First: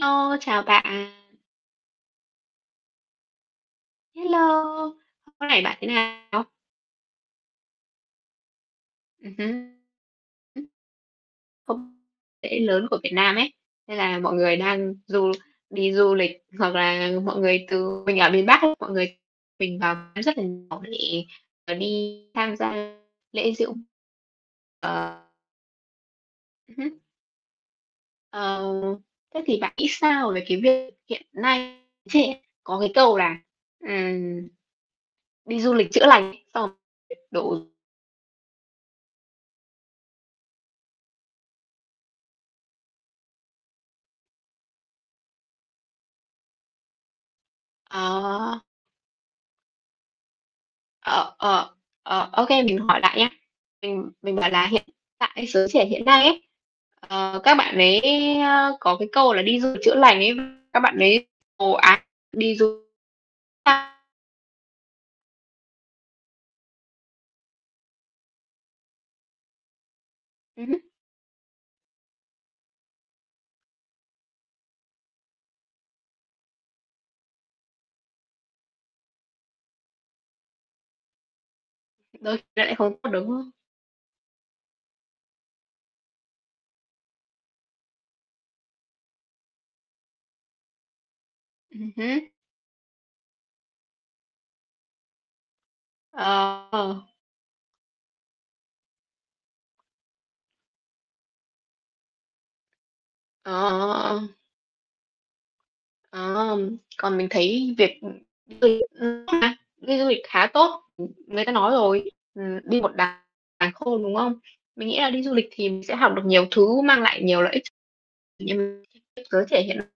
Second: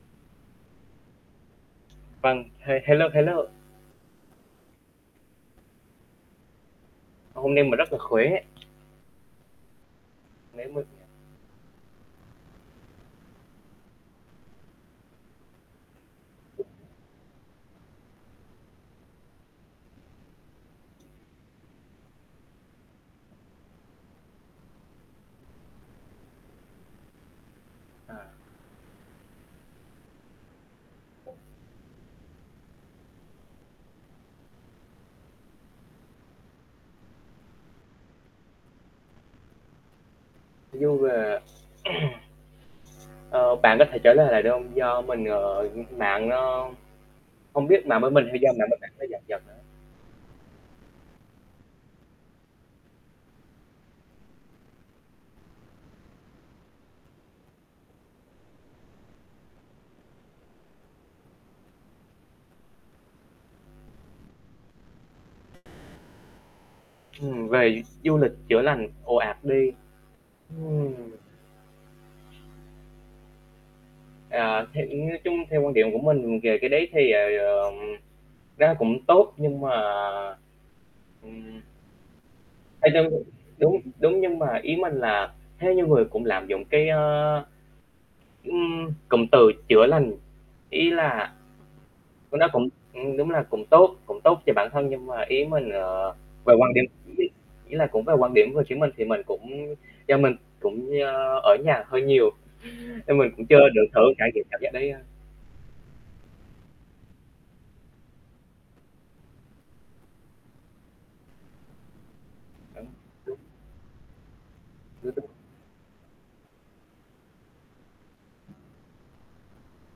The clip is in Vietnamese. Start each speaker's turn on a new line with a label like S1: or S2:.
S1: Hello, chào bạn.
S2: Vâng, he hello, heello.
S1: Hello. Hôm nay bạn thế nào?
S2: Hôm nay mà rất là khỏe.
S1: Ừm hứm.
S2: Nãy
S1: Ừm,
S2: mình
S1: không, lễ lớn của Việt Nam ấy, nên là mọi người đang du đi du lịch hoặc là mọi người từ mình ở miền Bắc ấy, mọi người mình vào rất là nhiều [unintelligible] là đi tham gia lễ diễu ờ. Ừm hứm.
S2: À.
S1: Ờ. Thế thì bạn nghĩ sao về cái việc hiện nay trên có cái câu là, ừm, "Đi du lịch chữa lành" xong rồi đổ
S2: Nói chung là Ờ, bạn có thể trả lời lại được hông? Do mình, ờ, mạng nó hông biết mạng bên mình hay do
S1: À!
S2: mạng bên mạng nó giật giật á.
S1: Ờ, ờ. Ờ, ô kê, mình hỏi lại nhá. Mình mình bảo là hiện tại giới trẻ hiện nay ấy, ờ, các bạn ấy, ơ, có cái câu là "Đi du lịch chữa lành ấy", các bạn ấy ồ ạt đi du xa
S2: Ừ, về du lịch chữa lành ồ ạt đi.
S1: Ừm hứm.
S2: Ừm. À, thì, ưm, nói chung theo quan điểm của mình về cái đấy thì, ờ, ừm, nó cũng tốt, nhưng mà ừm.
S1: Đôi khi lại
S2: Theo
S1: không
S2: như
S1: có, đúng không?
S2: đúng, đúng, nhưng mà ý mình là theo như người cũng lạm dụng cái, a, ưm, cụm từ chữa lành, ý là
S1: Ừm hứm.
S2: nó cũng ừm, đúng là cũng tốt cũng tốt cho bản thân. Nhưng mà ý mình, ờ, về quan điểm
S1: Ờ.
S2: ý là cũng về quan điểm của chính mình thì mình cũng do mình cũng, ơ, ở nhà hơi nhiều, nên mình cũng
S1: Ờ,
S2: chưa được thử
S1: ờ, ờ.
S2: trải nghiệm cảm giác đấy a.
S1: Ờm. Còn mình thấy việc, ừm, đi [unintelligible] đi du lịch khá tốt. Ừm, người ta nói rồi, ừm, đi
S2: Ờ.
S1: một đàng
S2: Đúng
S1: sàng khôn, đúng không? Mình nghĩ là đi
S2: [unintelligible]
S1: du lịch thì mình sẽ học được nhiều thứ mang lại nhiều lợi ích ch như giới trẻ hiện